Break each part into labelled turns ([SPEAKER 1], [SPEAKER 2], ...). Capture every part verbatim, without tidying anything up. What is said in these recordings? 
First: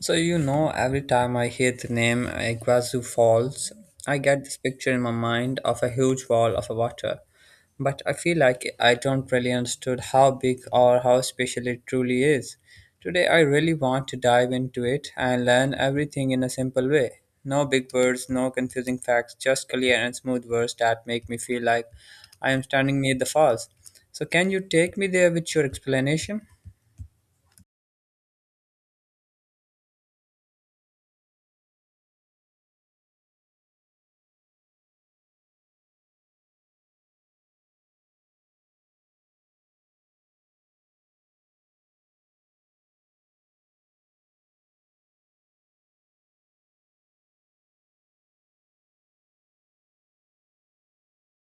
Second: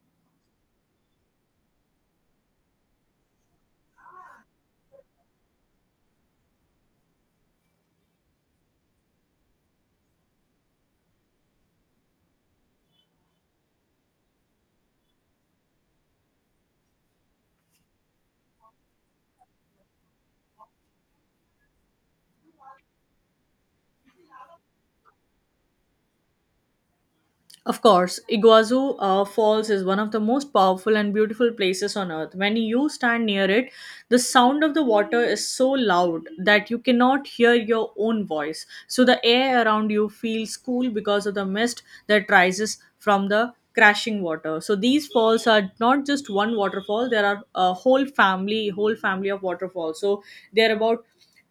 [SPEAKER 1] So you know, every time I hear the name Iguazu Falls, I get this picture in my mind of a huge wall of water. But I feel like I don't really understood how big or how special it truly is. Today I really want to dive into it and learn everything in a simple way. No big words, no confusing facts, just clear and smooth words that make me feel like I am standing near the falls. So can you take me there with your explanation?
[SPEAKER 2] Of course, Iguazu uh, Falls is one of the most powerful and beautiful places on earth. When you stand near it, the sound of the water is so loud that you cannot hear your own voice. So the air around you feels cool because of the mist that rises from the crashing water. So these falls are not just one waterfall, there are a whole family, whole family of waterfalls. So they are about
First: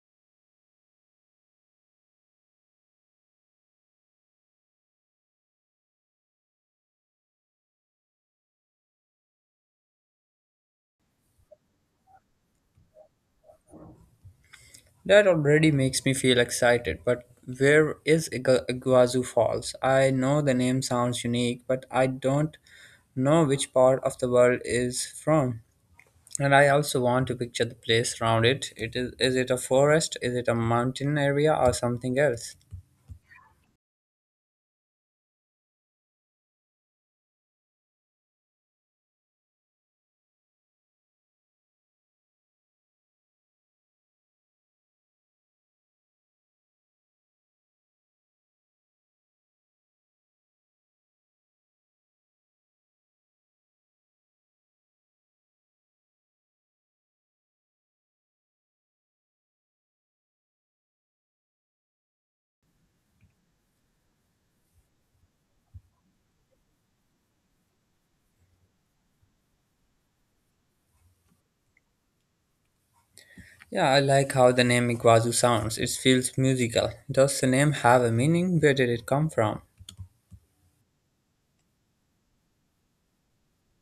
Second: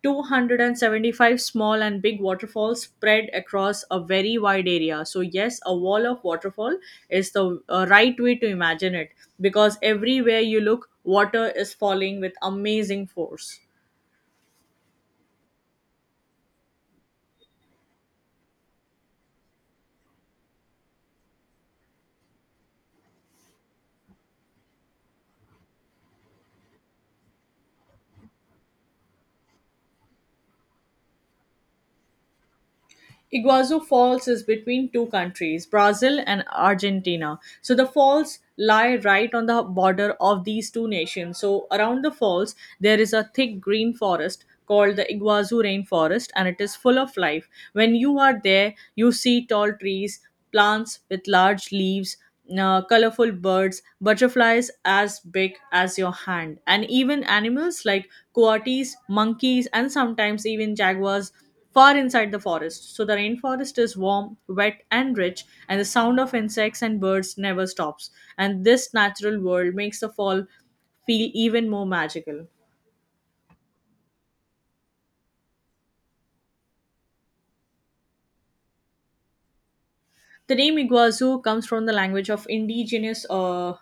[SPEAKER 2] two hundred seventy-five small and big waterfalls spread across a very wide area. So yes, a wall of waterfall is the uh, right way to imagine it, because everywhere you look water is falling with amazing force.
[SPEAKER 1] That already makes me feel excited, but where is Iga- Iguazu Falls? I know the name sounds unique, but I don't know which part of the world is from. And I also want to picture the place around it. It is is it a forest? Is it a mountain area or something else?
[SPEAKER 2] Iguazu Falls is between two countries, Brazil and Argentina. So the falls lie right on the border of these two nations. So around the falls, there is a thick green forest called the Iguazu rainforest, and it is full of life. When you are there, you see tall trees, plants with large leaves. Uh, colorful birds, butterflies as big as your hand, and even animals like coatis, monkeys, and sometimes even jaguars far inside the forest. So the rainforest is warm, wet, and rich, and the sound of insects and birds never stops. And this natural world makes the fall feel even more magical.
[SPEAKER 1] Yeah, I like how the name Iguazu sounds. It feels musical. Does the name have a meaning? Where did it come from?
[SPEAKER 2] The name Iguazu comes from the language of indigenous uh,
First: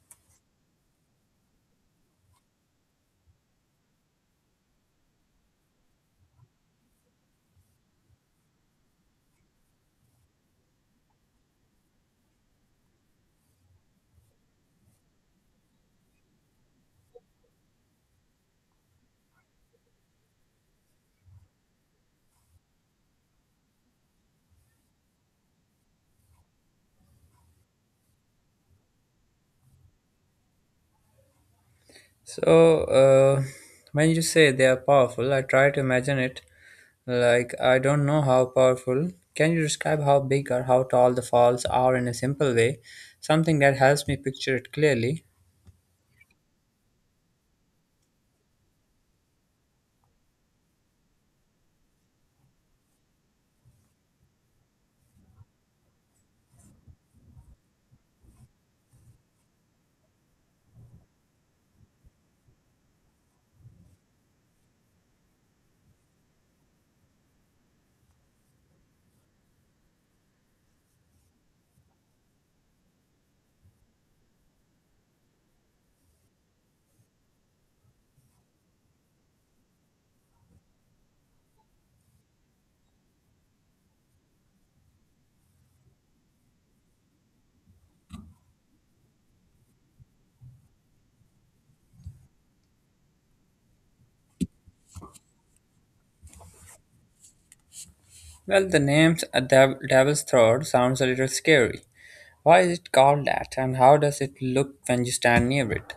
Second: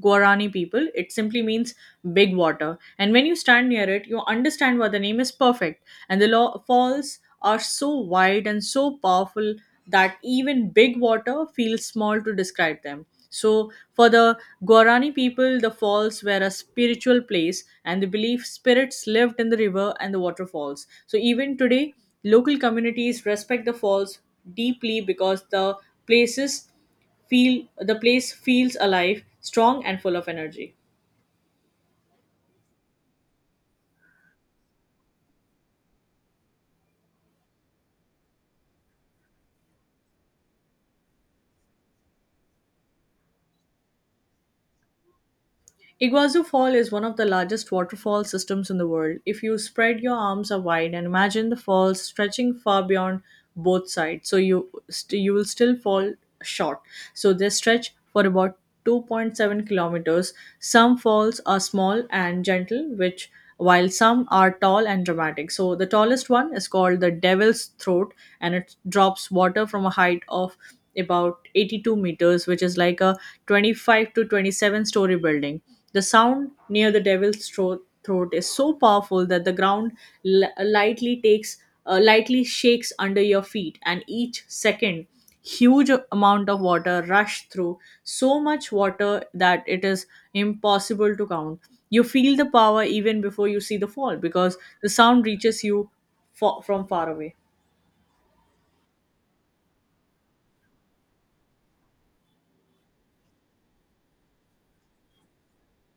[SPEAKER 2] Guarani people. It simply means big water. And when you stand near it, you understand why the name is perfect. And the lo- falls are so wide and so powerful that even big water feels small to describe them. So, for the Guarani people, the falls were a spiritual place, and they believed spirits lived in the river and the waterfalls. So, even today, local communities respect the falls deeply, because the places feel the place feels alive, strong and full of energy.
[SPEAKER 1] So, uh, when you say they are powerful, I try to imagine it like I don't know how powerful. Can you describe how big or how tall the falls are in a simple way? Something that helps me picture it clearly.
[SPEAKER 2] Iguazu Fall is one of the largest waterfall systems in the world. If you spread your arms out wide and imagine the falls stretching far beyond both sides, so you st- you will still fall short. So they stretch for about two point seven kilometers. Some falls are small and gentle, which while some are tall and dramatic. So the tallest one is called the Devil's Throat, and it drops water from a height of about eighty-two meters, which is like a twenty-five to twenty-seven story building. The sound near the Devil's Throat, throat is so powerful that the ground li- lightly takes uh, lightly shakes under your feet, and each second huge amount of water rush through. So much water that it is impossible to count. You feel the power even before you see the fall, because the sound reaches you fa- from far away.
[SPEAKER 1] Well, the name uh, Dev- Devil's Throat sounds a little scary. Why is it called that, and how does it look when you stand near it?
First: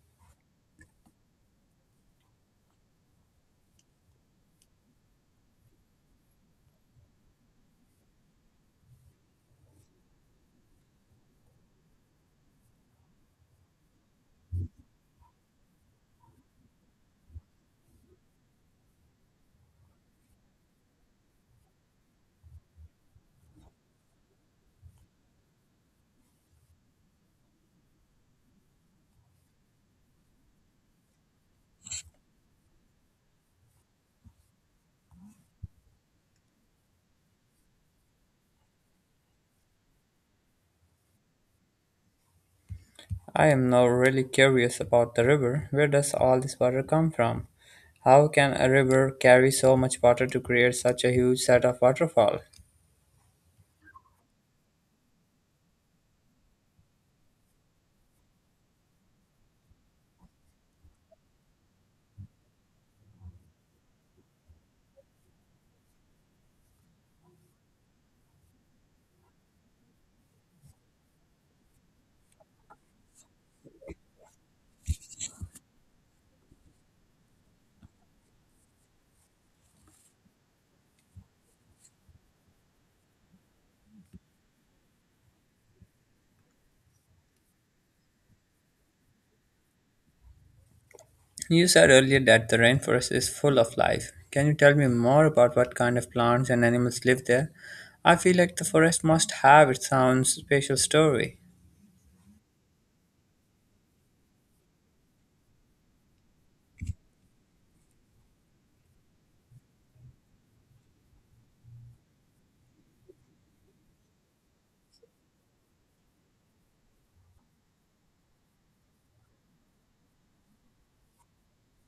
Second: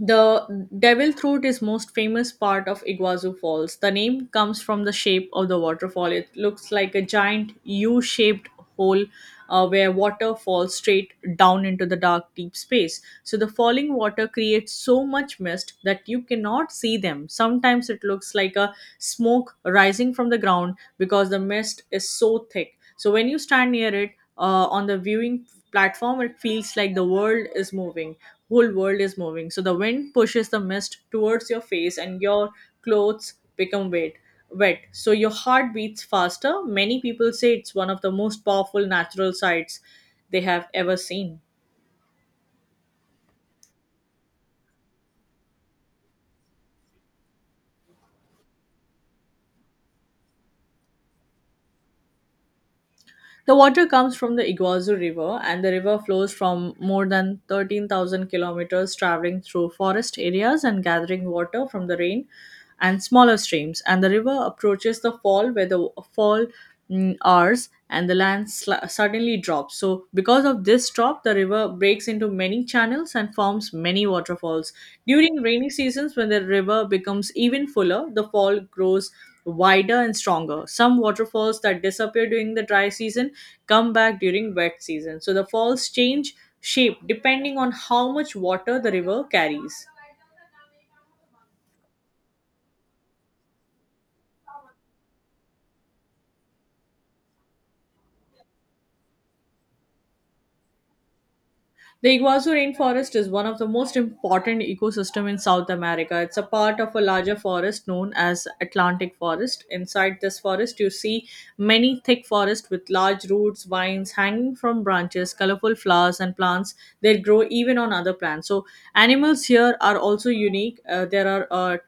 [SPEAKER 2] The Devil Throat is most famous part of Iguazu Falls. The name comes from the shape of the waterfall. It looks like a giant U-shaped hole, uh, where water falls straight down into the dark deep space. So the falling water creates so much mist that you cannot see them. Sometimes it looks like a smoke rising from the ground because the mist is so thick. So when you stand near it, uh, on the viewing platform, it feels like the world is moving, whole world is moving. So the wind pushes the mist towards your face and your clothes become wet. Wet. So your heart beats faster. Many people say it's one of the most powerful natural sights they have ever seen.
[SPEAKER 1] I am now really curious about the river. Where does all this water come from? How can a river carry so much water to create such a huge set of waterfall?
[SPEAKER 2] The water comes from the Iguazu River, and the river flows from more than thirteen thousand kilometers, traveling through forest areas and gathering water from the rain and smaller streams, and the river approaches the fall where the fall mm, hours and the land sl- suddenly drops. So, because of this drop, the river breaks into many channels and forms many waterfalls. During rainy seasons, when the river becomes even fuller, the fall grows wider and stronger. Some waterfalls that disappear during the dry season come back during wet season. So, the falls change shape depending on how much water the river carries.
[SPEAKER 1] You said earlier that the rainforest is full of life. Can you tell me more about what kind of plants and animals live there? I feel like the forest must have its own special story.
[SPEAKER 2] The Iguazu rainforest is one of the most important ecosystem in South America. It's a part of a larger forest known as Atlantic forest. Inside this forest, you see many thick forests with large roots, vines hanging from branches, colorful flowers and plants that grow even on other plants. So animals here are also unique. Uh, there are uh,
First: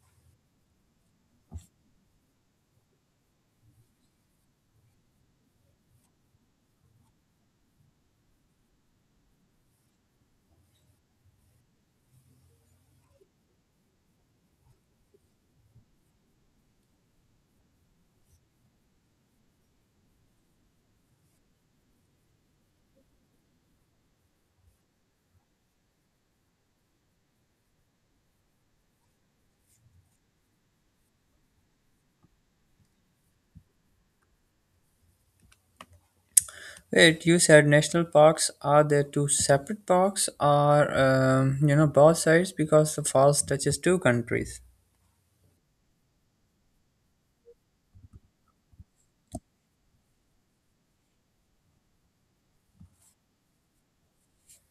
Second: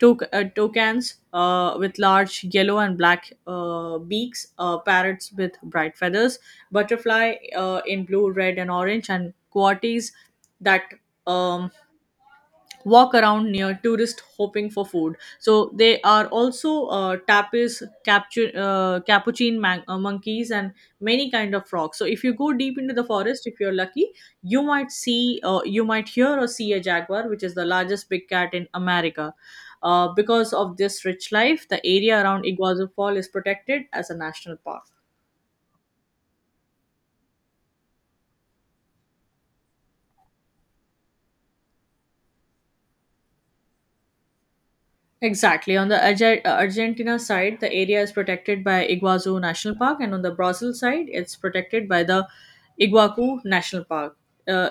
[SPEAKER 2] Tok- uh, toucans uh, with large yellow and black uh, beaks, uh, parrots with bright feathers, butterfly uh, in blue, red, and orange, and coatis that um, walk around near tourists hoping for food. So they are also uh, tapirs, capture, uh, capuchin man- uh, monkeys, and many kind of frogs. So if you go deep into the forest, if you're lucky, you might see, uh, you might hear or see a jaguar, which is the largest big cat in America. Uh, because of this rich life, the area around Iguazu Fall is protected as a national park.
[SPEAKER 1] Wait, you said national parks, are there two separate parks or um, you know, both sides because the falls touches two countries?
[SPEAKER 2] Exactly. On the Arge- uh, Argentina side, the area is protected by Iguazu National Park, and on the Brazil side, it's protected by the Iguacu National Park. Uh,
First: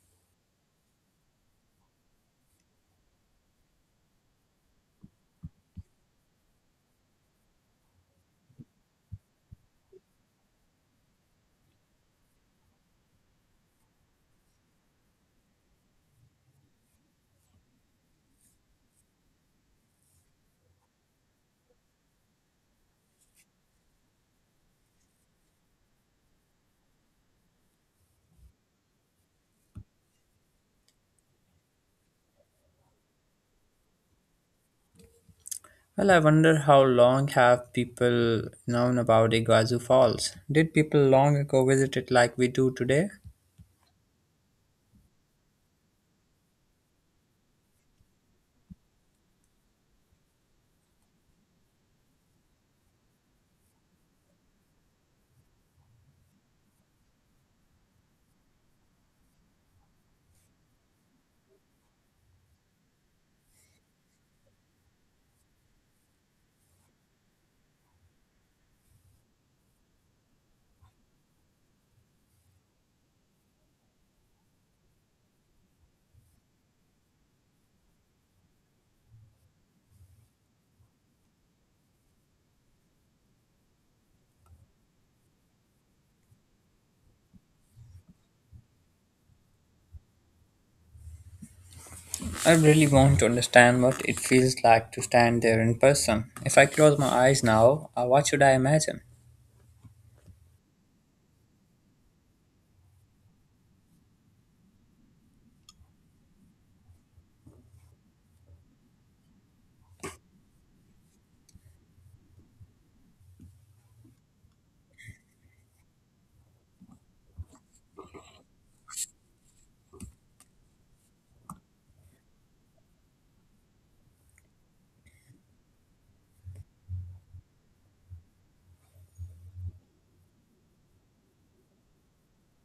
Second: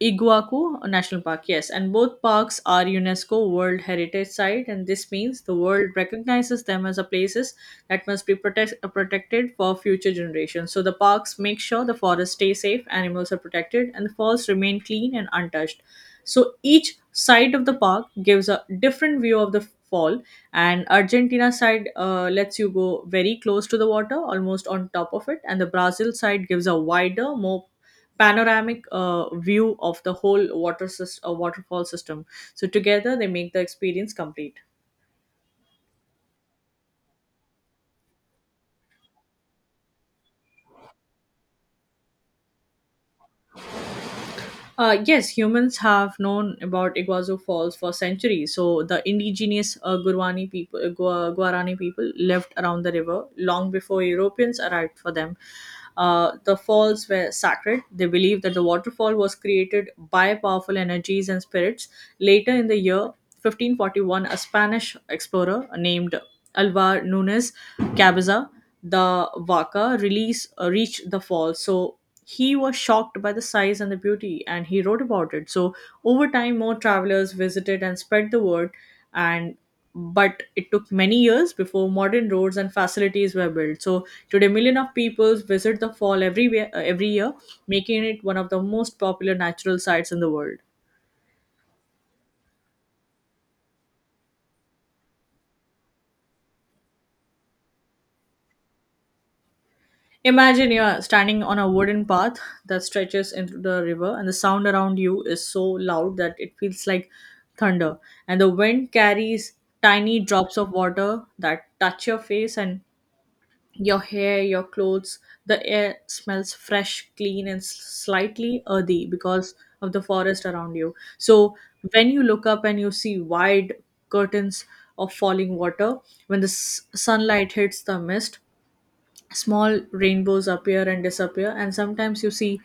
[SPEAKER 2] Iguacu National Park, yes. And both parks are UNESCO World Heritage Site, and this means the world recognizes them as a places that must be protect- uh, protected for future generations. So the parks make sure the forests stay safe, animals are protected, and the forests remain clean and untouched. So each side of the park gives a different view of the fall, and Argentina side uh, lets you go very close to the water, almost on top of it, and the Brazil side gives a wider, more panoramic uh, view of the whole water sys- uh, waterfall system. So together they make the experience complete.
[SPEAKER 1] Well, I wonder how long have people known about Iguazu Falls? Did people long ago visit it like we do today?
[SPEAKER 2] Uh, yes, humans have known about Iguazu Falls for centuries. So the indigenous uh, Guarani people, uh, Gua- Guarani people lived around the river long before Europeans arrived for them. Uh, the falls were sacred. They believed that the waterfall was created by powerful energies and spirits. Later in the year fifteen forty-one, a Spanish explorer named Alvar Nunez Cabeza the Vaca release uh, reached the falls. So he was shocked by the size and the beauty, and he wrote about it. So over time more travelers visited and spread the word, and but it took many years before modern roads and facilities were built. So today million of people visit the fall every, every year, making it one of the most popular natural sites in the world.
[SPEAKER 1] I really want to understand what it feels like to stand there in person. If I close my eyes now, uh, what should I imagine?
[SPEAKER 2] Imagine you're standing on a wooden path that stretches into the river, and the sound around you is so loud that it feels like thunder. And the wind carries tiny drops of water that touch your face and your hair, your clothes. The air smells fresh, clean, and s- slightly earthy because of the forest around you. So, when you look up and you see wide curtains of falling water, when the s- sunlight hits the mist, small rainbows appear and disappear, and sometimes you see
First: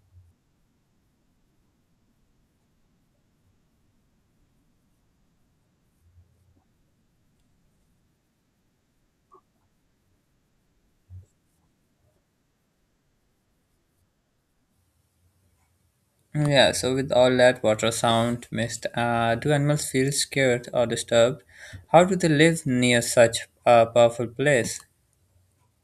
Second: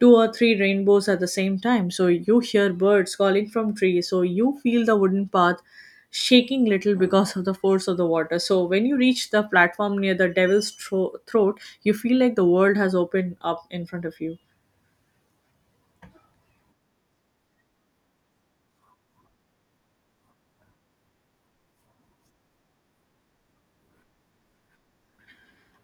[SPEAKER 2] two or three rainbows at the same time. So you hear birds calling from trees. So you feel the wooden path shaking little because of the force of the water. So when you reach the platform near the devil's Thro- throat, you feel like the world has opened up in front of you.
[SPEAKER 1] Mm. Yeah, so with all that water sound, mist, uh, do animals feel scared or disturbed? How do they live near such a powerful place?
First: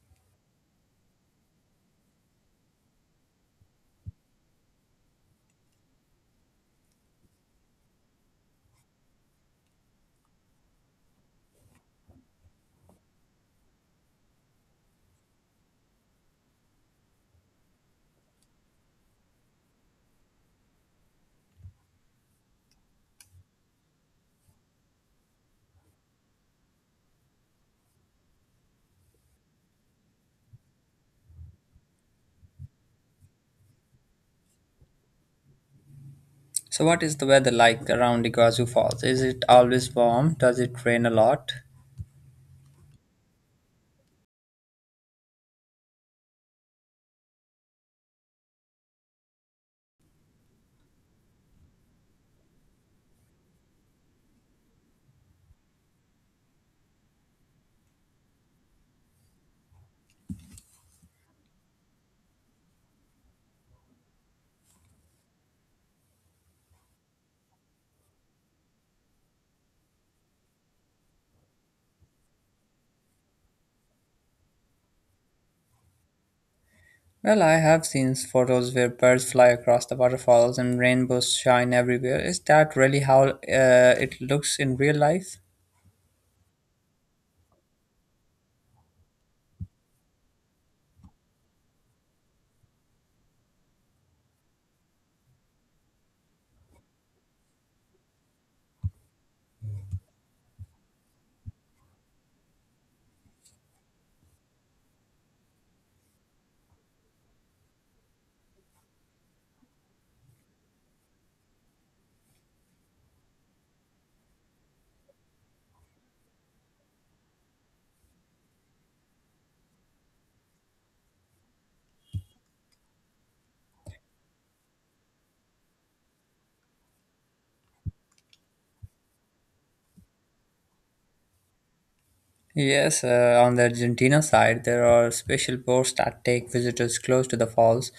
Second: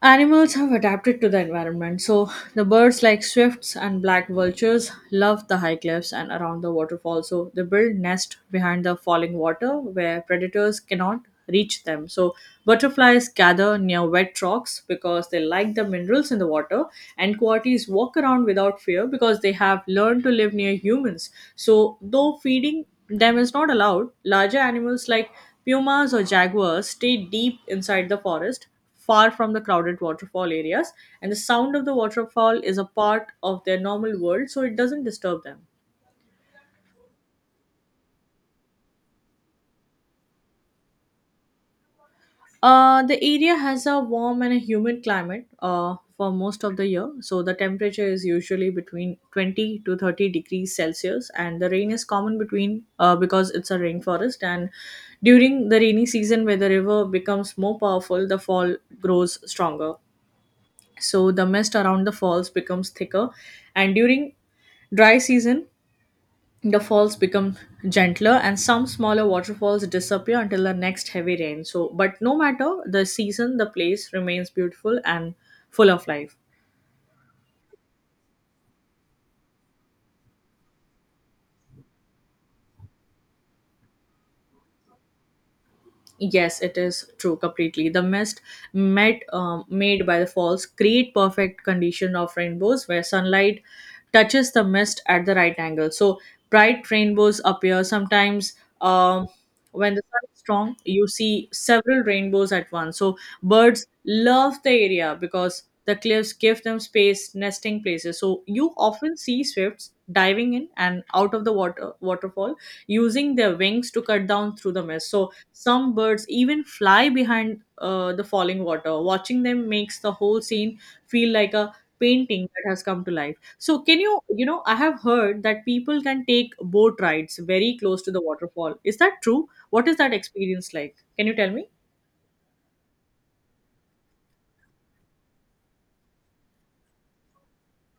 [SPEAKER 2] Animals have adapted to the environment, so the birds like swifts and black vultures love the high cliffs and around the waterfall. So they build nest behind the falling water where predators cannot reach them. So butterflies gather near wet rocks because they like the minerals in the water, and coatis walk around without fear because they have learned to live near humans. So though feeding them is not allowed, larger animals like pumas or jaguars stay deep inside the forest far from the crowded waterfall areas, and the sound of the waterfall is a part of their normal world, so it doesn't disturb them.
[SPEAKER 1] So, what is the weather like around Iguazu Falls? Is it always warm? Does it rain a lot?
[SPEAKER 2] Uh, the area has a warm and a humid climate uh, for most of the year. So the temperature is usually between twenty to thirty degrees Celsius, and the rain is common between uh, because it's a rainforest. And during the rainy season, where the river becomes more powerful, the fall grows stronger. So the mist around the falls becomes thicker, and during dry season, the falls become gentler and some smaller waterfalls disappear until the next heavy rain. So, but no matter the season, the place remains beautiful and full of life.
[SPEAKER 1] Well, I have seen photos where birds fly across the waterfalls and rainbows shine everywhere. Is that really how uh, it looks in real life?
[SPEAKER 2] Yes, it is true completely. The mist met, um, made by the falls create perfect condition of rainbows where sunlight touches the mist at the right angle. So bright rainbows appear sometimes. Um, when the sun is strong, you see several rainbows at once. So birds love the area because the cliffs give them space, nesting places. So you often see swifts diving in and out of the water waterfall using their wings to cut down through the mist. So some birds even fly behind uh, the falling water. Watching them makes the whole scene feel like a painting that has come to life. So, can you, you know, I have heard that people can take boat rides very close to the waterfall. Is that true? What is that experience like? Can you tell me?
[SPEAKER 1] Yes, uh, on the Argentina side, there are special boats that take visitors close to the falls.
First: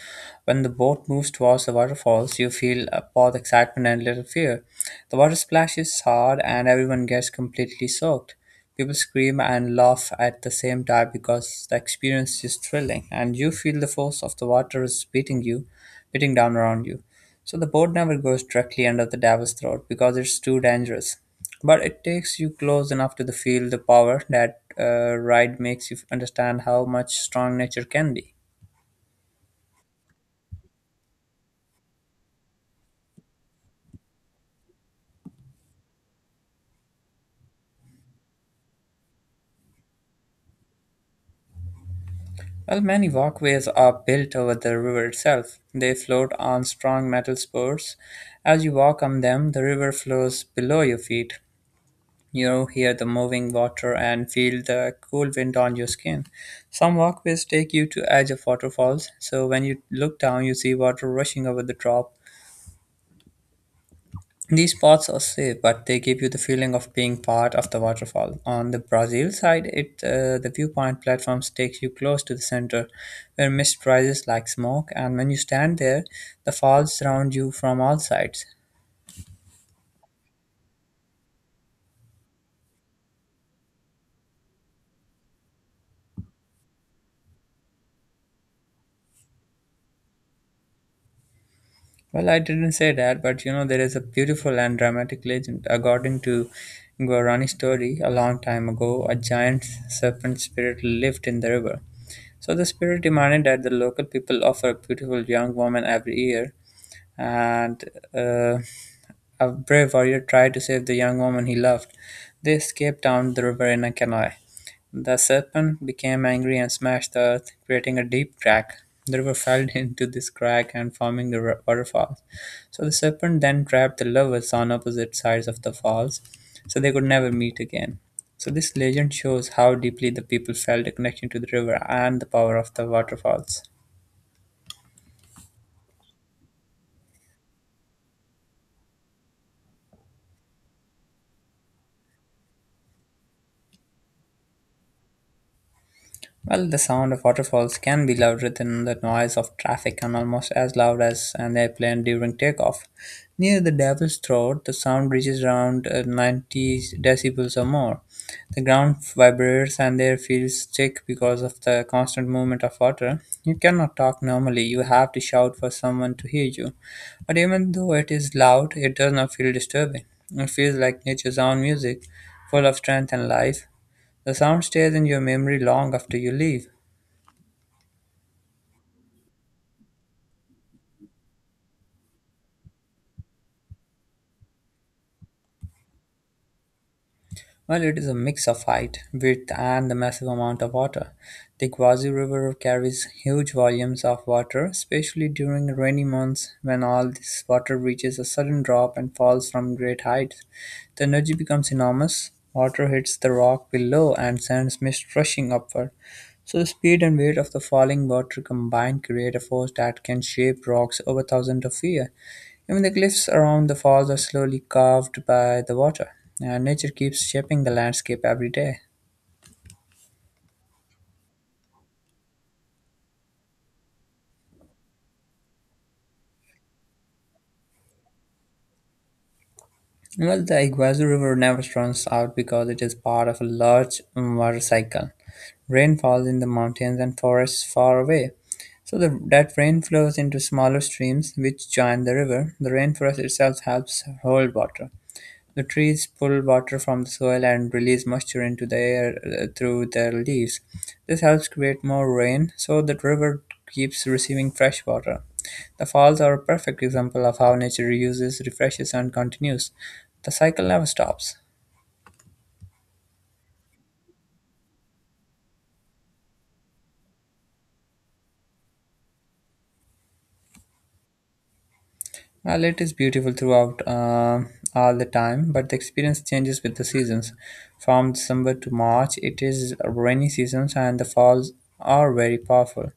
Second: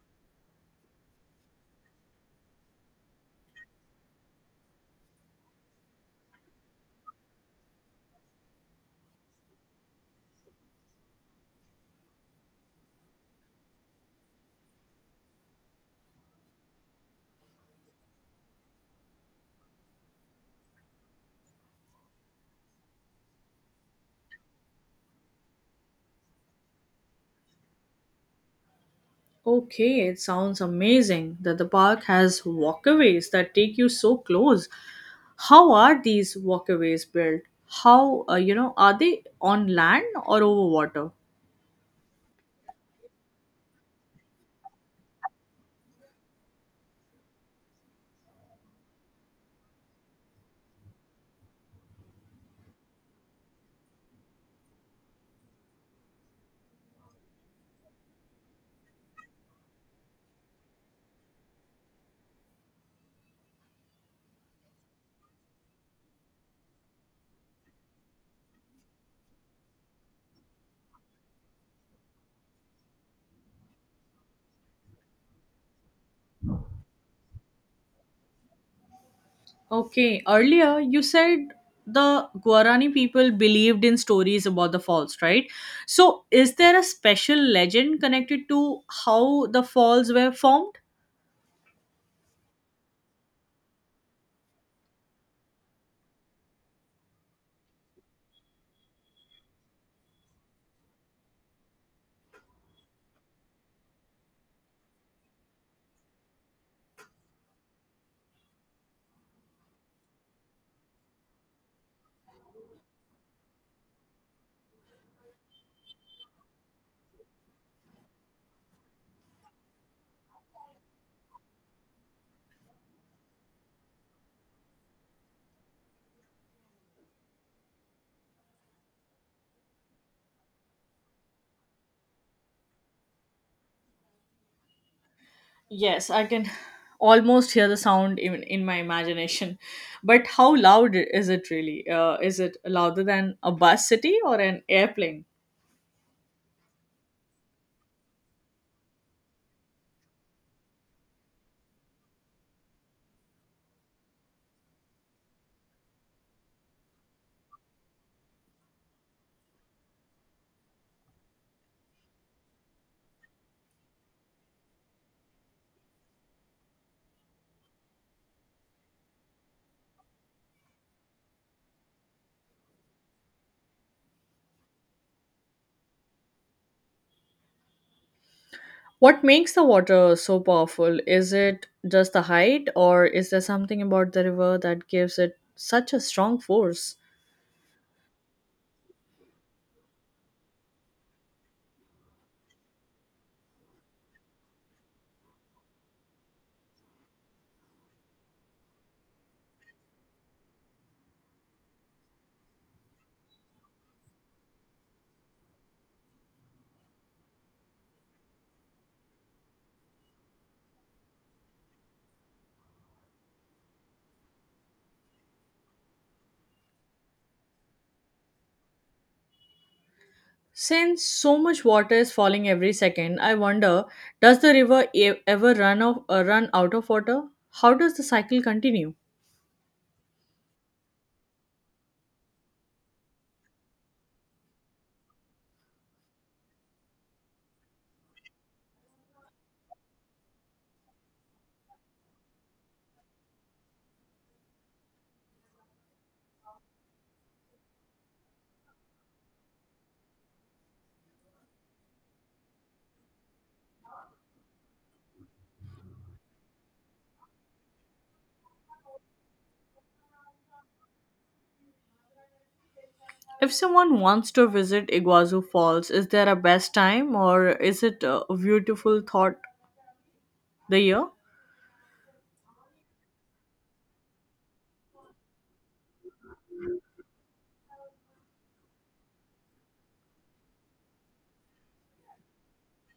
[SPEAKER 1] When the boat moves towards the waterfalls, you feel uh, both excitement and little fear. The water splashes hard, and everyone gets completely soaked. People scream and laugh at the same time because the experience is thrilling, and you feel the force of the water is beating you, beating down around you. So the boat never goes directly under the devil's throat because it's too dangerous. But it takes you close enough to the feel the power. That uh, ride makes you understand how much strong nature can be.
[SPEAKER 2] Okay, it sounds amazing that the park has walkaways that take you so close. How are these walkaways built? How, uh, you know, are they on land or over water?
[SPEAKER 1] Well, many walkways are built over the river itself. They float on strong metal supports. As you walk on them, the river flows below your feet. You hear the moving water and feel the cool wind on your skin. Some walkways take you to edge of waterfalls, so when you look down, you see water rushing over the top. These spots are safe, but they give you the feeling of being part of the waterfall. On the Brazil side, it uh, the viewpoint platforms takes you close to the center, where mist rises like smoke, and when you stand there, the falls surround you from all sides.
[SPEAKER 2] Okay, earlier you said the Guarani people believed in stories about the falls, right? So, is there a special legend connected to how the falls were formed?
[SPEAKER 1] Well, I didn't say that, but you know there is a beautiful and dramatic legend. According to Guarani story, a long time ago, a giant serpent spirit lived in the river. So the spirit demanded that the local people offer a beautiful young woman every year and uh, a brave warrior tried to save the young woman he loved. They escaped down the river in a canoe. The serpent became angry and smashed the earth, creating a deep crack. The river fell into this crack and forming the ru- waterfall. So the serpent then trapped the lovers on opposite sides of the falls, so they could never meet again. So this legend shows how deeply the people felt a connection to the river and the power of the waterfalls.
[SPEAKER 2] Yes, I can almost hear the sound in, in my imagination. But how loud is it really? Uh, is it louder than a bus city or an airplane?
[SPEAKER 1] Well, the sound of waterfalls can be louder than the noise of traffic and almost as loud as an airplane during takeoff. Near the Devil's Throat, the sound reaches around uh, ninety decibels or more. The ground vibrates and the air feels thick because of the constant movement of water. You cannot talk normally, you have to shout for someone to hear you. But even though it is loud, it does not feel disturbing. It feels like nature's own music, full of strength and life. The sound stays in your memory long after you leave.
[SPEAKER 2] What makes the water so powerful? Is it just the height, or is there something about the river that gives it such a strong force?
[SPEAKER 1] Well, it is a mix of height, width, and the massive amount of water. The Guazi River carries huge volumes of water, especially during rainy months when all this water reaches a sudden drop and falls from great heights. The energy becomes enormous. Water hits the rock below and sends mist rushing upward. So the speed and weight of the falling water combined create a force that can shape rocks over thousands of years. Even the cliffs around the falls are slowly carved by the water, and nature keeps shaping the landscape every day.
[SPEAKER 2] Since so much water is falling every second, I wonder does the river e- ever run, off, uh, run out of water? How does the cycle continue?
[SPEAKER 1] Well, the Iguazu River never runs out because it is part of a large water cycle. Rain falls in the mountains and forests far away. So the, that rain flows into smaller streams which join the river. The rainforest itself helps hold water. The trees pull water from the soil and release moisture into the air uh, through their leaves. This helps create more rain so that river keeps receiving fresh water. The falls are a perfect example of how nature uses, refreshes, and continues. The cycle never stops.
[SPEAKER 2] If someone wants to visit Iguazu Falls, is there a best time or is it a beautiful thought the year?
[SPEAKER 1] Well, it is beautiful throughout uh, all the time, but the experience changes with the seasons. From December to March, it is rainy seasons, and the falls are very powerful.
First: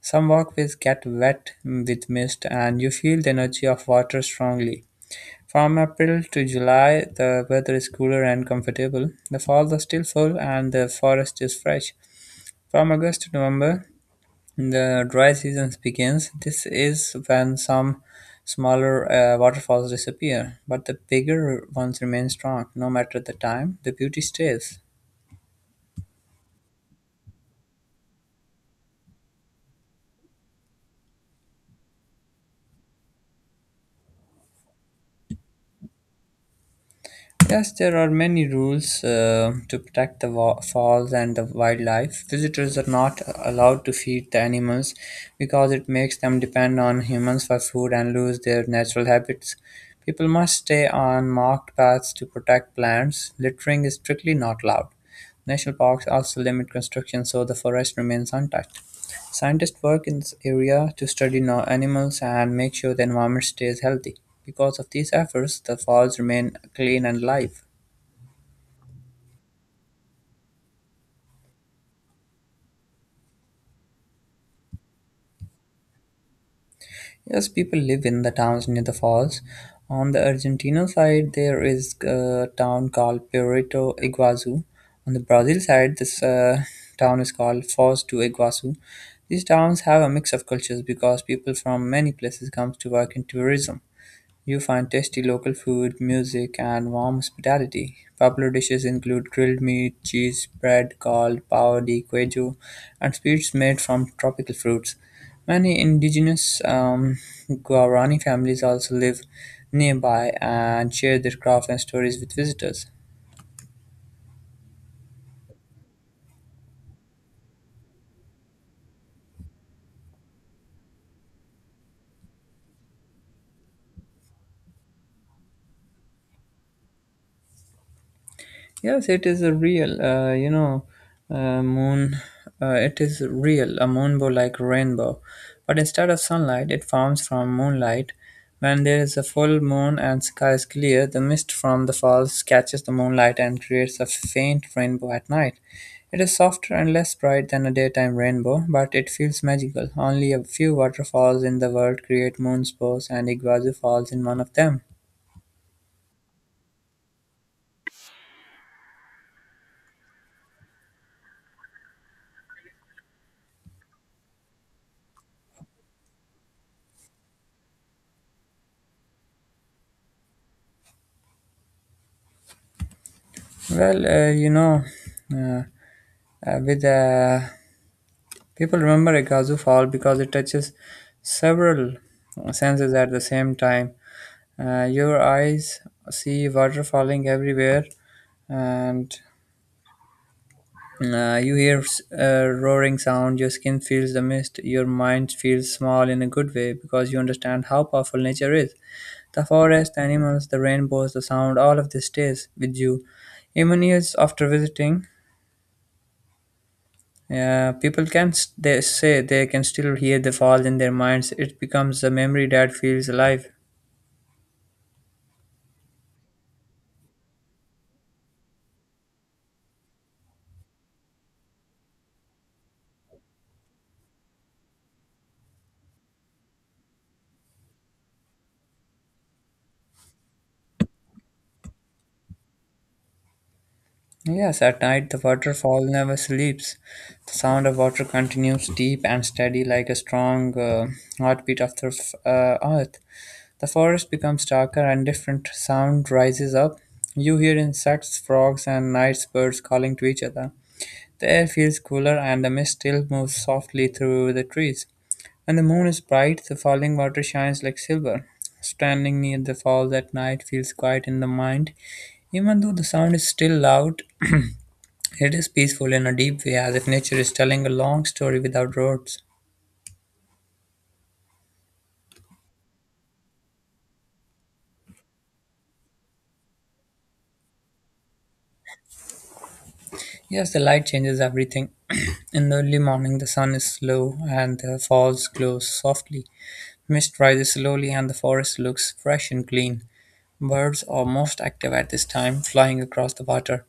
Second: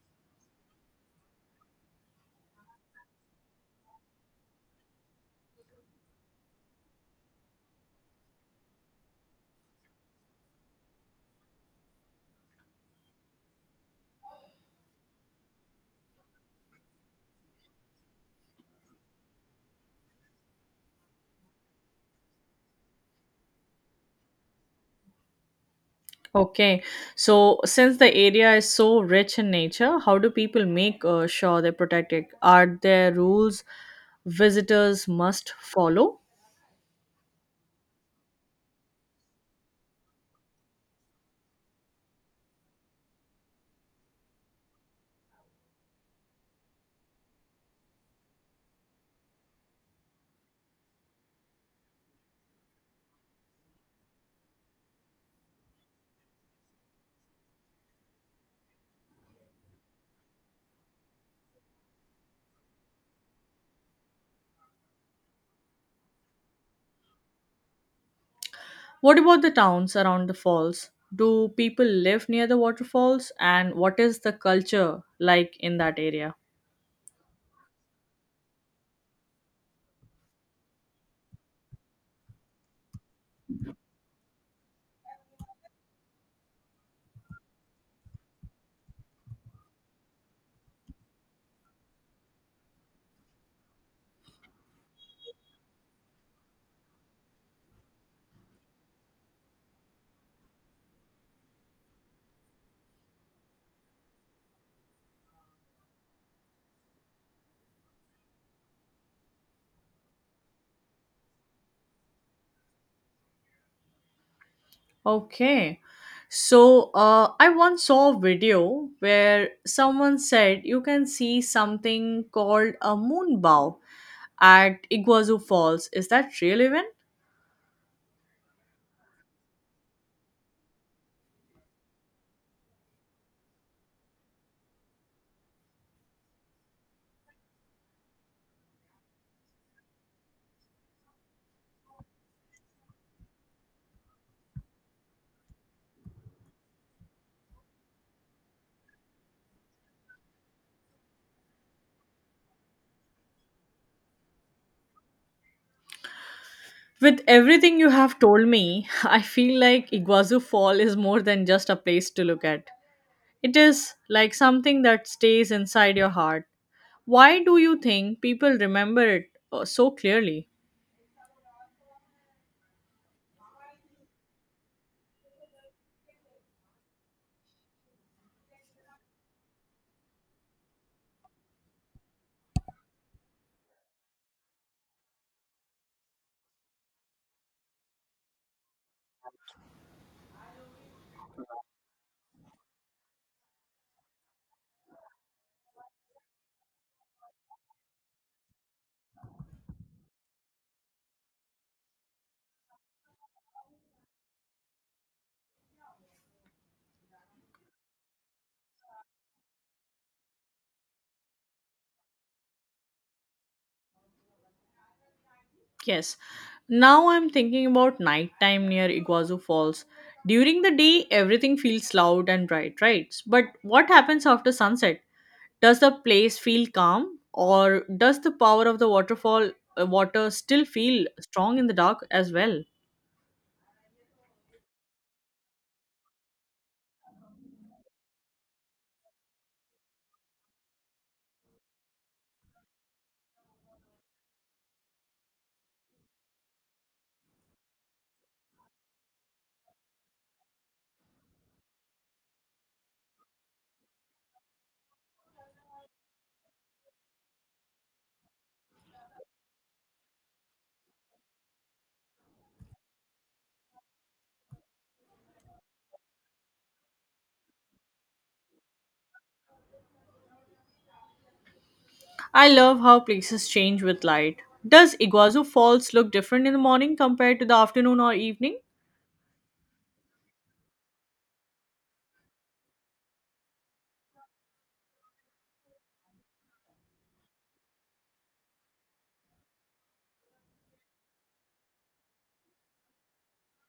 [SPEAKER 1] Some walkways get wet with mist, and you feel the energy of water strongly. From April to July, the weather is cooler and comfortable. The falls are still full, and the forest is fresh. From August to November, the dry season begins. This is when some smaller uh, waterfalls disappear, but the bigger ones remain strong. No matter the time, the beauty stays.
[SPEAKER 2] Okay, so since the area is so rich in nature, how do people make uh, sure they protect it? Are there rules visitors must follow?
[SPEAKER 1] Yes, there are many rules uh, to protect the wa- falls and the wildlife. Visitors are not allowed to feed the animals because it makes them depend on humans for food and lose their natural habits. People must stay on marked paths to protect plants. Littering is strictly not allowed. National parks also limit construction so the forest remains untouched. Scientists work in this area to study no animals and make sure the environment stays healthy. Because of these efforts, the falls remain clean and alive.
[SPEAKER 2] What about the towns around the falls? Do people live near the waterfalls? And what is the culture like in that area?
[SPEAKER 1] Yes, people live in the towns near the falls. On the Argentina side, there is a town called Puerto Iguazu. On the Brazil side, this uh, town is called Foz do Iguazu. These towns have a mix of cultures because people from many places come to work in tourism. You find tasty local food, music, and warm hospitality. Popular dishes include grilled meat, cheese bread called pão de queijo, and sweets made from tropical fruits. Many indigenous um, Guarani families also live nearby and share their crafts and stories with visitors.
[SPEAKER 2] Okay. So, uh, I once saw a video where someone said you can see something called a moon bow at Iguazu Falls. Is that real even?
[SPEAKER 1] Yes, it is a real, uh, you know, uh, moon. Uh, it is real, a moonbow like rainbow. But instead of sunlight, it forms from moonlight. When there is a full moon and sky is clear, the mist from the falls catches the moonlight and creates a faint rainbow at night. It is softer and less bright than a daytime rainbow, but it feels magical. Only a few waterfalls in the world create moonspots, and Iguazu falls in one of them.
[SPEAKER 2] With everything you have told me, I feel like Iguazu Fall is more than just a place to look at. It is like something that stays inside your heart. Why do you think people remember it uh, so clearly?
[SPEAKER 1] Well, uh, you know, uh, uh, with uh, People remember Ikazu Fall because it touches several senses at the same time. Uh, your eyes see water falling everywhere, and uh, you hear a roaring sound. Your skin feels the mist. Your mind feels small in a good way because you understand how powerful nature is. The forest, the animals, the rainbows, the sound, all of this stays with you. Even years after visiting, Uh, people can s- they say they can still hear the fall in their minds. It becomes a memory that feels alive.
[SPEAKER 2] Yes. Now I'm thinking about nighttime near Iguazu Falls. During the day, everything feels loud and bright, right? But what happens after sunset? Does the place feel calm, or does the power of the waterfall uh, water still feel strong in the dark as well?
[SPEAKER 1] Yes, at night the waterfall never sleeps. The sound of water continues deep and steady, like a strong uh, heartbeat of the f- uh, earth. The forest becomes darker and different sound rises up. You hear insects, frogs, and night birds calling to each other. The air feels cooler and the mist still moves softly through the trees. When the moon is bright, the falling water shines like silver. Standing near the falls at night feels quiet in the mind. Even though the sound is still loud, it is peaceful in a deep way, as if nature is telling a long story without words.
[SPEAKER 2] I love how places change with light. Does Iguazu Falls look different in the morning compared to the afternoon or evening?
[SPEAKER 1] Yes, the light changes everything. In the early morning, the sun is low, and the falls glow softly. Mist rises slowly and the forest looks fresh and clean. Birds are most active at this time, flying across the water.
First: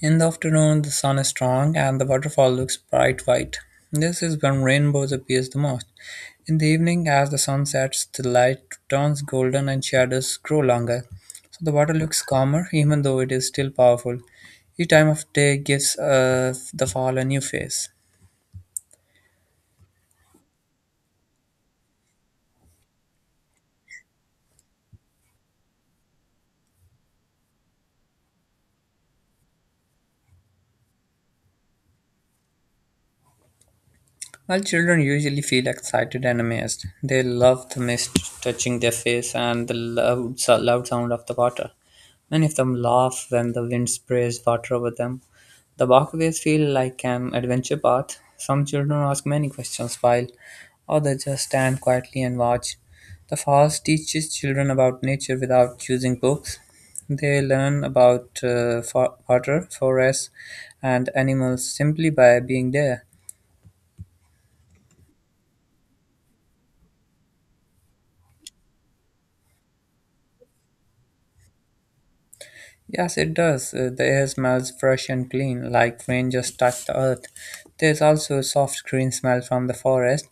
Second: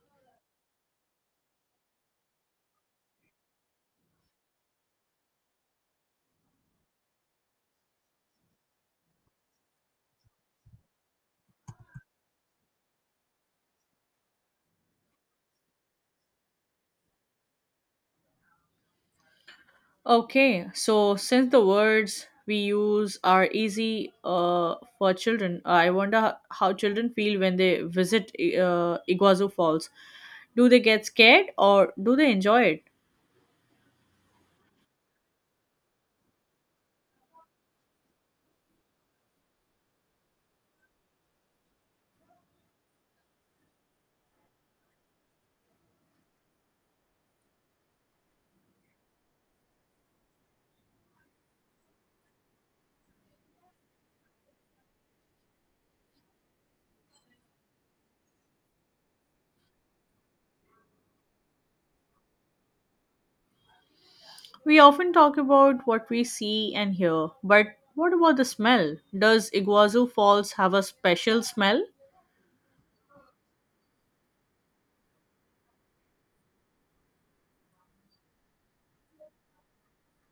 [SPEAKER 1] In the afternoon, the sun is strong and the waterfall looks bright white. This is when rainbows appear the most. In the evening, as the sun sets, the light turns golden and shadows grow longer. So the water looks calmer, even though it is still powerful. Each time of day gives uh, the fall a new face.
[SPEAKER 2] Okay, so since the words we use are easy uh, for children, I wonder ho- how children feel when they visit uh, Iguazu Falls. Do they get scared or do they enjoy it?
[SPEAKER 1] While children usually feel excited and amazed, they love the mist touching their face and the loud, so- loud sound of the water. Many of them laugh when the wind sprays water over them. The walkways feel like an adventure path. Some children ask many questions while others just stand quietly and watch. The forest teaches children about nature without using books. They learn about uh, fo- water, forests, and animals simply by being there.
[SPEAKER 2] We often talk about what we see and hear, but what about the smell? Does Iguazu Falls have a special smell?
[SPEAKER 1] Yes, it does. Uh, The air smells fresh and clean, like rain just touched the earth. There's also a soft green smell from the forest,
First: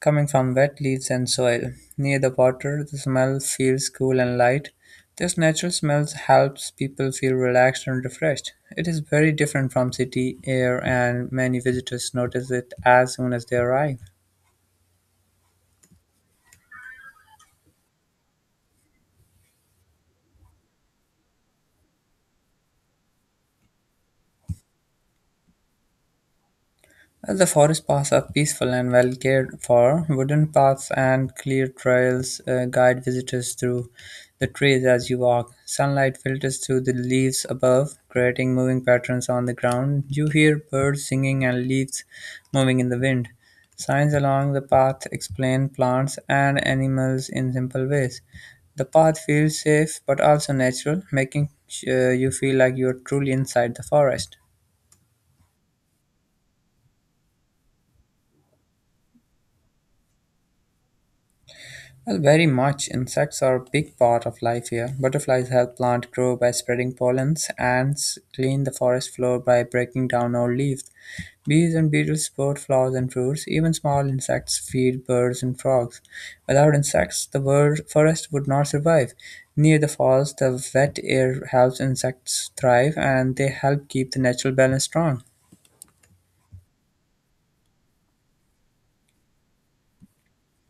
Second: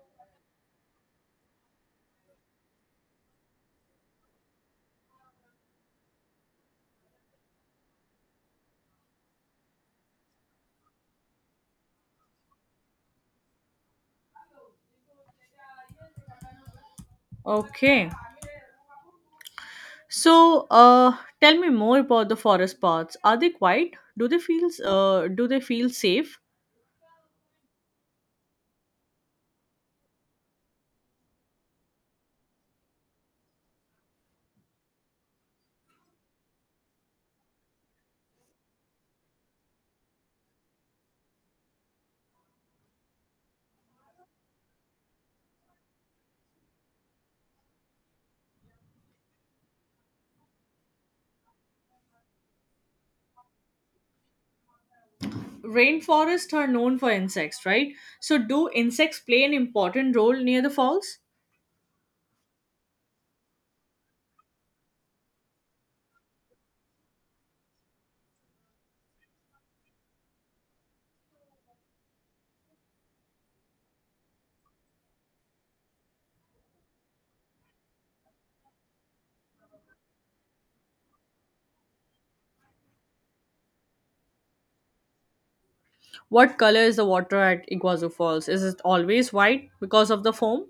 [SPEAKER 1] coming from wet leaves and soil. Near the water, the smell feels cool and light. This natural smell helps people feel relaxed and refreshed. It is very different from city air, and many visitors notice it as soon as they arrive.
[SPEAKER 2] Okay. So, uh, tell me more about the forest paths. Are they quiet? Do they feel uh, do they feel safe?
[SPEAKER 1] The forest paths are peaceful and well cared for. Wooden paths and clear trails uh, guide visitors through the trees as you walk. Sunlight filters through the leaves above, creating moving patterns on the ground. You hear birds singing and leaves moving in the wind. Signs along the path explain plants and animals in simple ways. The path feels safe but also natural, making uh, you feel like you are truly inside the forest.
[SPEAKER 2] Rainforests are known for insects, right? So, do insects play an important role near the falls?
[SPEAKER 1] Well, very much. Insects are a big part of life here. Butterflies help plants grow by spreading pollens. Ants clean the forest floor by breaking down old leaves. Bees and beetles support flowers and fruits. Even small insects feed birds and frogs. Without insects, the wor- forest would not survive. Near the falls, the wet air helps insects thrive and they help keep the natural balance strong.
[SPEAKER 2] What color is the water at Iguazu Falls? Is it always white because of the foam?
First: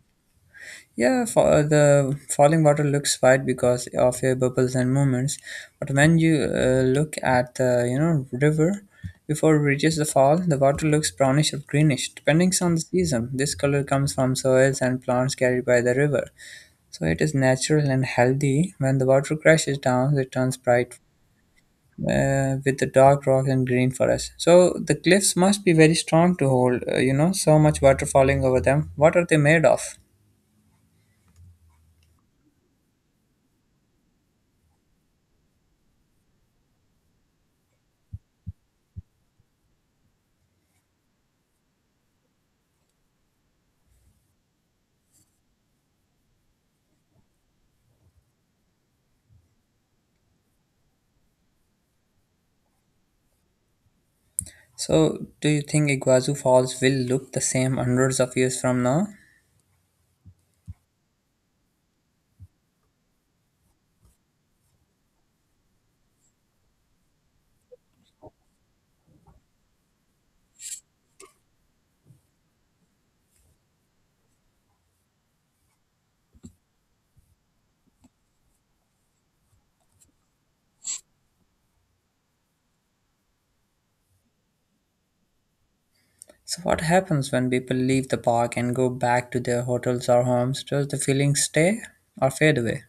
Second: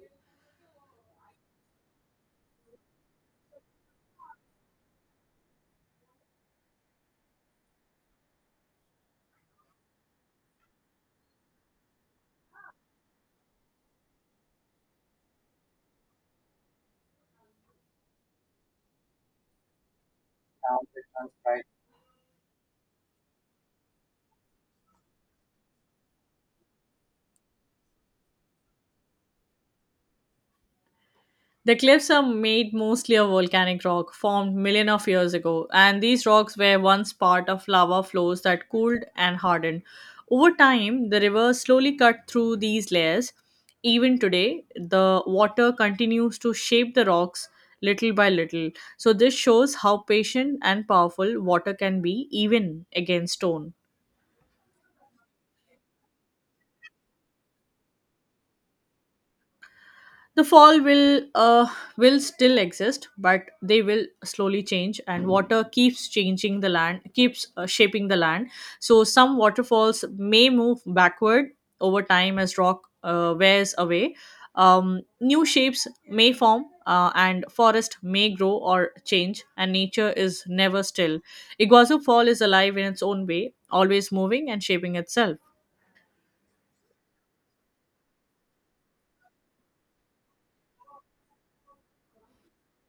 [SPEAKER 1] Yeah, for the falling water looks white because of your bubbles and movements, but when you uh, look at the you know river before it reaches the fall, the water looks brownish or greenish, depending on the season. This color comes from soils and plants carried by the river, so it is natural and healthy. When the water crashes down, it turns bright uh, with the dark rock and green forest. So the cliffs must be very strong to hold, uh, you know, so much water falling over them. What are they made of?
[SPEAKER 2] The cliffs are made mostly of volcanic rock formed millions of years ago, and these rocks were once part of lava flows that cooled and hardened. Over time, the river slowly cut through these layers. Even today, the water continues to shape the rocks little by little. So, this shows how patient and powerful water can be, even against stone.
[SPEAKER 1] So, do you think Iguazu Falls will look the same hundreds of years from now?
[SPEAKER 2] The fall will uh, will still exist, but they will slowly change, and water keeps changing the land, keeps uh, shaping the land. So some waterfalls may move backward over time as rock uh, wears away. Um, new shapes may form, uh, and forest may grow or change, and nature is never still. Iguazu Fall is alive in its own way, always moving and shaping itself.
[SPEAKER 1] So, what happens when people leave the park and go back to their hotels or homes? Does the feeling stay or fade away?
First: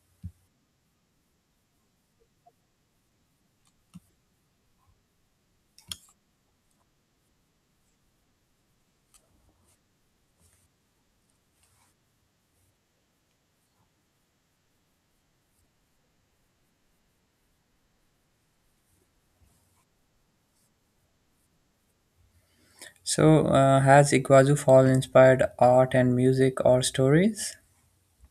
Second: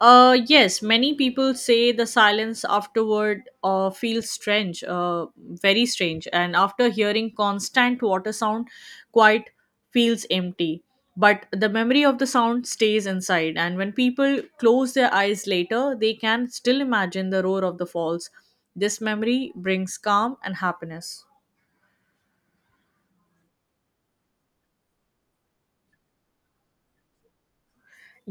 [SPEAKER 2] Uh, yes, many people say the silence afterward uh, feels strange, uh, very strange. And after hearing constant water sound, quite feels empty. But the memory of the sound stays inside. And when people close their eyes later, they can still imagine the roar of the falls. This memory brings calm and happiness.
[SPEAKER 1] So, uh, has Iguazu Fall inspired art and music or stories?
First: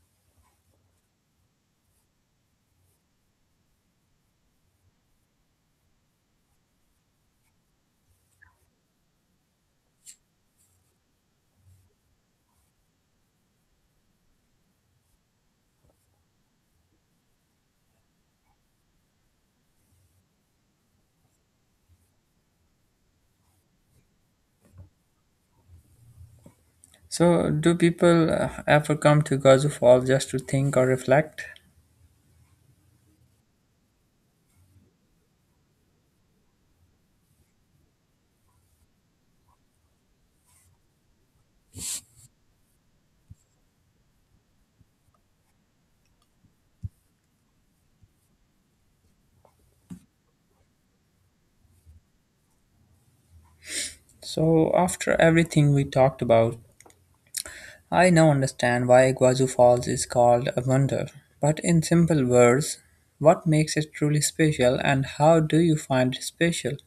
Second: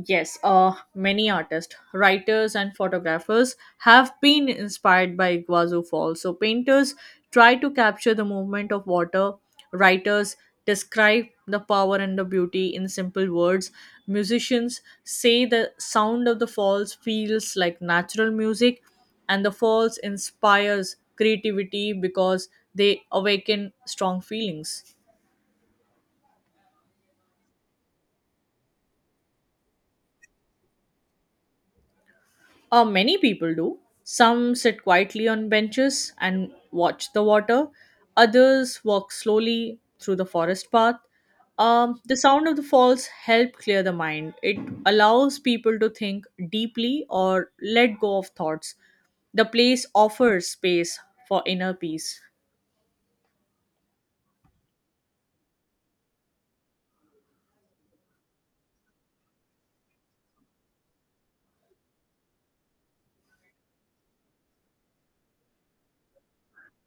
[SPEAKER 2] Yes, uh, many artists, writers, and photographers have been inspired by Iguazu Falls. So, painters try to capture the movement of water, writers describe the power and the beauty in simple words, musicians say the sound of the falls feels like natural music, and the falls inspires creativity because they awaken strong feelings.
[SPEAKER 1] So, do people uh, ever come to Iguazu Fall just to think or reflect?
[SPEAKER 2] Uh, many people do. Some sit quietly on benches and watch the water. Others walk slowly through the forest path. Um, the sound of the falls help clear the mind. It allows people to think deeply or let go of thoughts. The place offers space for inner peace.
[SPEAKER 1] So, after everything we talked about, I now understand why Guazhou Falls is called a wonder. But in simple words, what makes it truly special and how do you find it special?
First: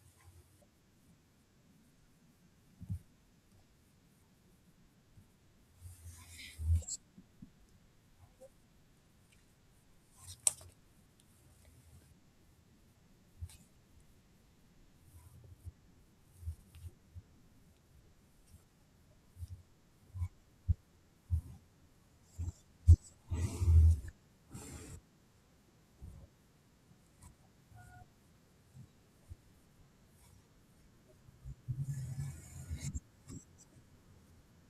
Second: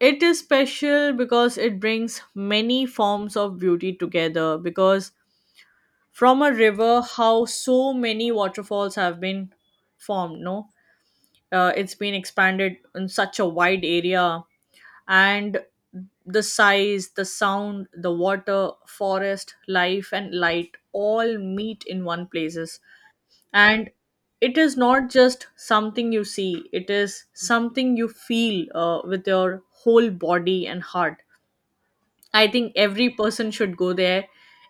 [SPEAKER 2] It is special because it brings many forms of beauty together. Because from a river, how so many waterfalls have been formed, no? Uh, it's been expanded in such a wide area, and the size, the sound, the water, forest life, and light all meet in one places, and it is not just something you see, it is something you feel uh, with your whole body and heart. I think every person should go there.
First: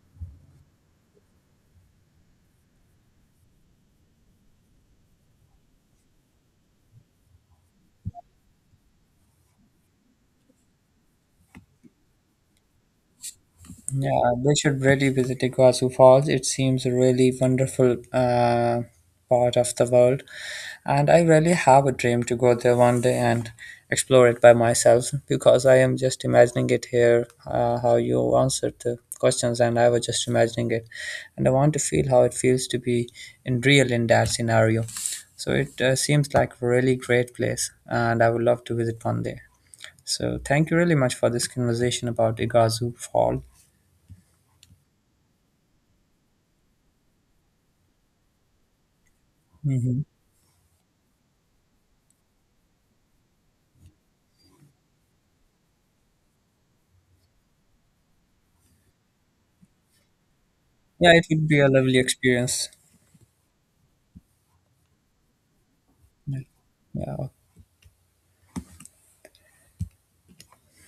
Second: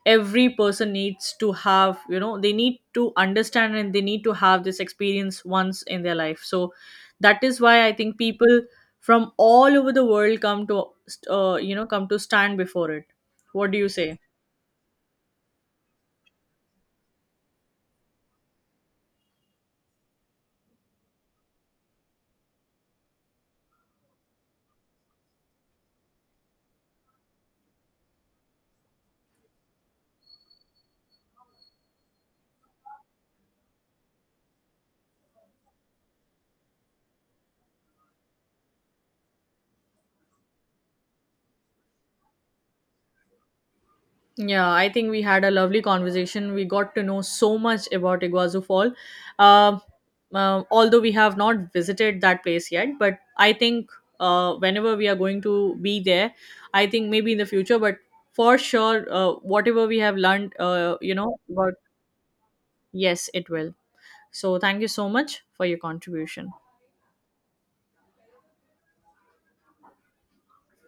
[SPEAKER 2] Every person needs to have, you know, they need to understand, and they need to have this experience once in their life. So that is why I think people from all over the world come to, uh, you know, come to stand before it. What do you say?
[SPEAKER 1] Yeah, they should really visit Iguazu Falls. It seems a really wonderful uh, part of the world. And I really have a dream to go there one day and explore it by myself because I am just imagining it here, uh, how you answered the questions, and I was just imagining it. And I want to feel how it feels to be in real in that scenario. So it uh, seems like a really great place, and I would love to visit one day. So thank you really much for this conversation about Iguazu Fall.
[SPEAKER 2] Yeah, I think we had a lovely conversation. We got to know so much about Iguazu Fall. Uh,
[SPEAKER 1] Mhm.
[SPEAKER 2] uh, Although we have not visited that place yet, but I think uh, whenever we are going to be there, I think maybe in the future, but for sure, uh, whatever we have learned, uh,
[SPEAKER 1] Yeah,
[SPEAKER 2] you
[SPEAKER 1] it
[SPEAKER 2] know,
[SPEAKER 1] would be a
[SPEAKER 2] about
[SPEAKER 1] lovely experience.
[SPEAKER 2] yes, it will. So thank you so much for your contribution.
[SPEAKER 1] Yeah, okay.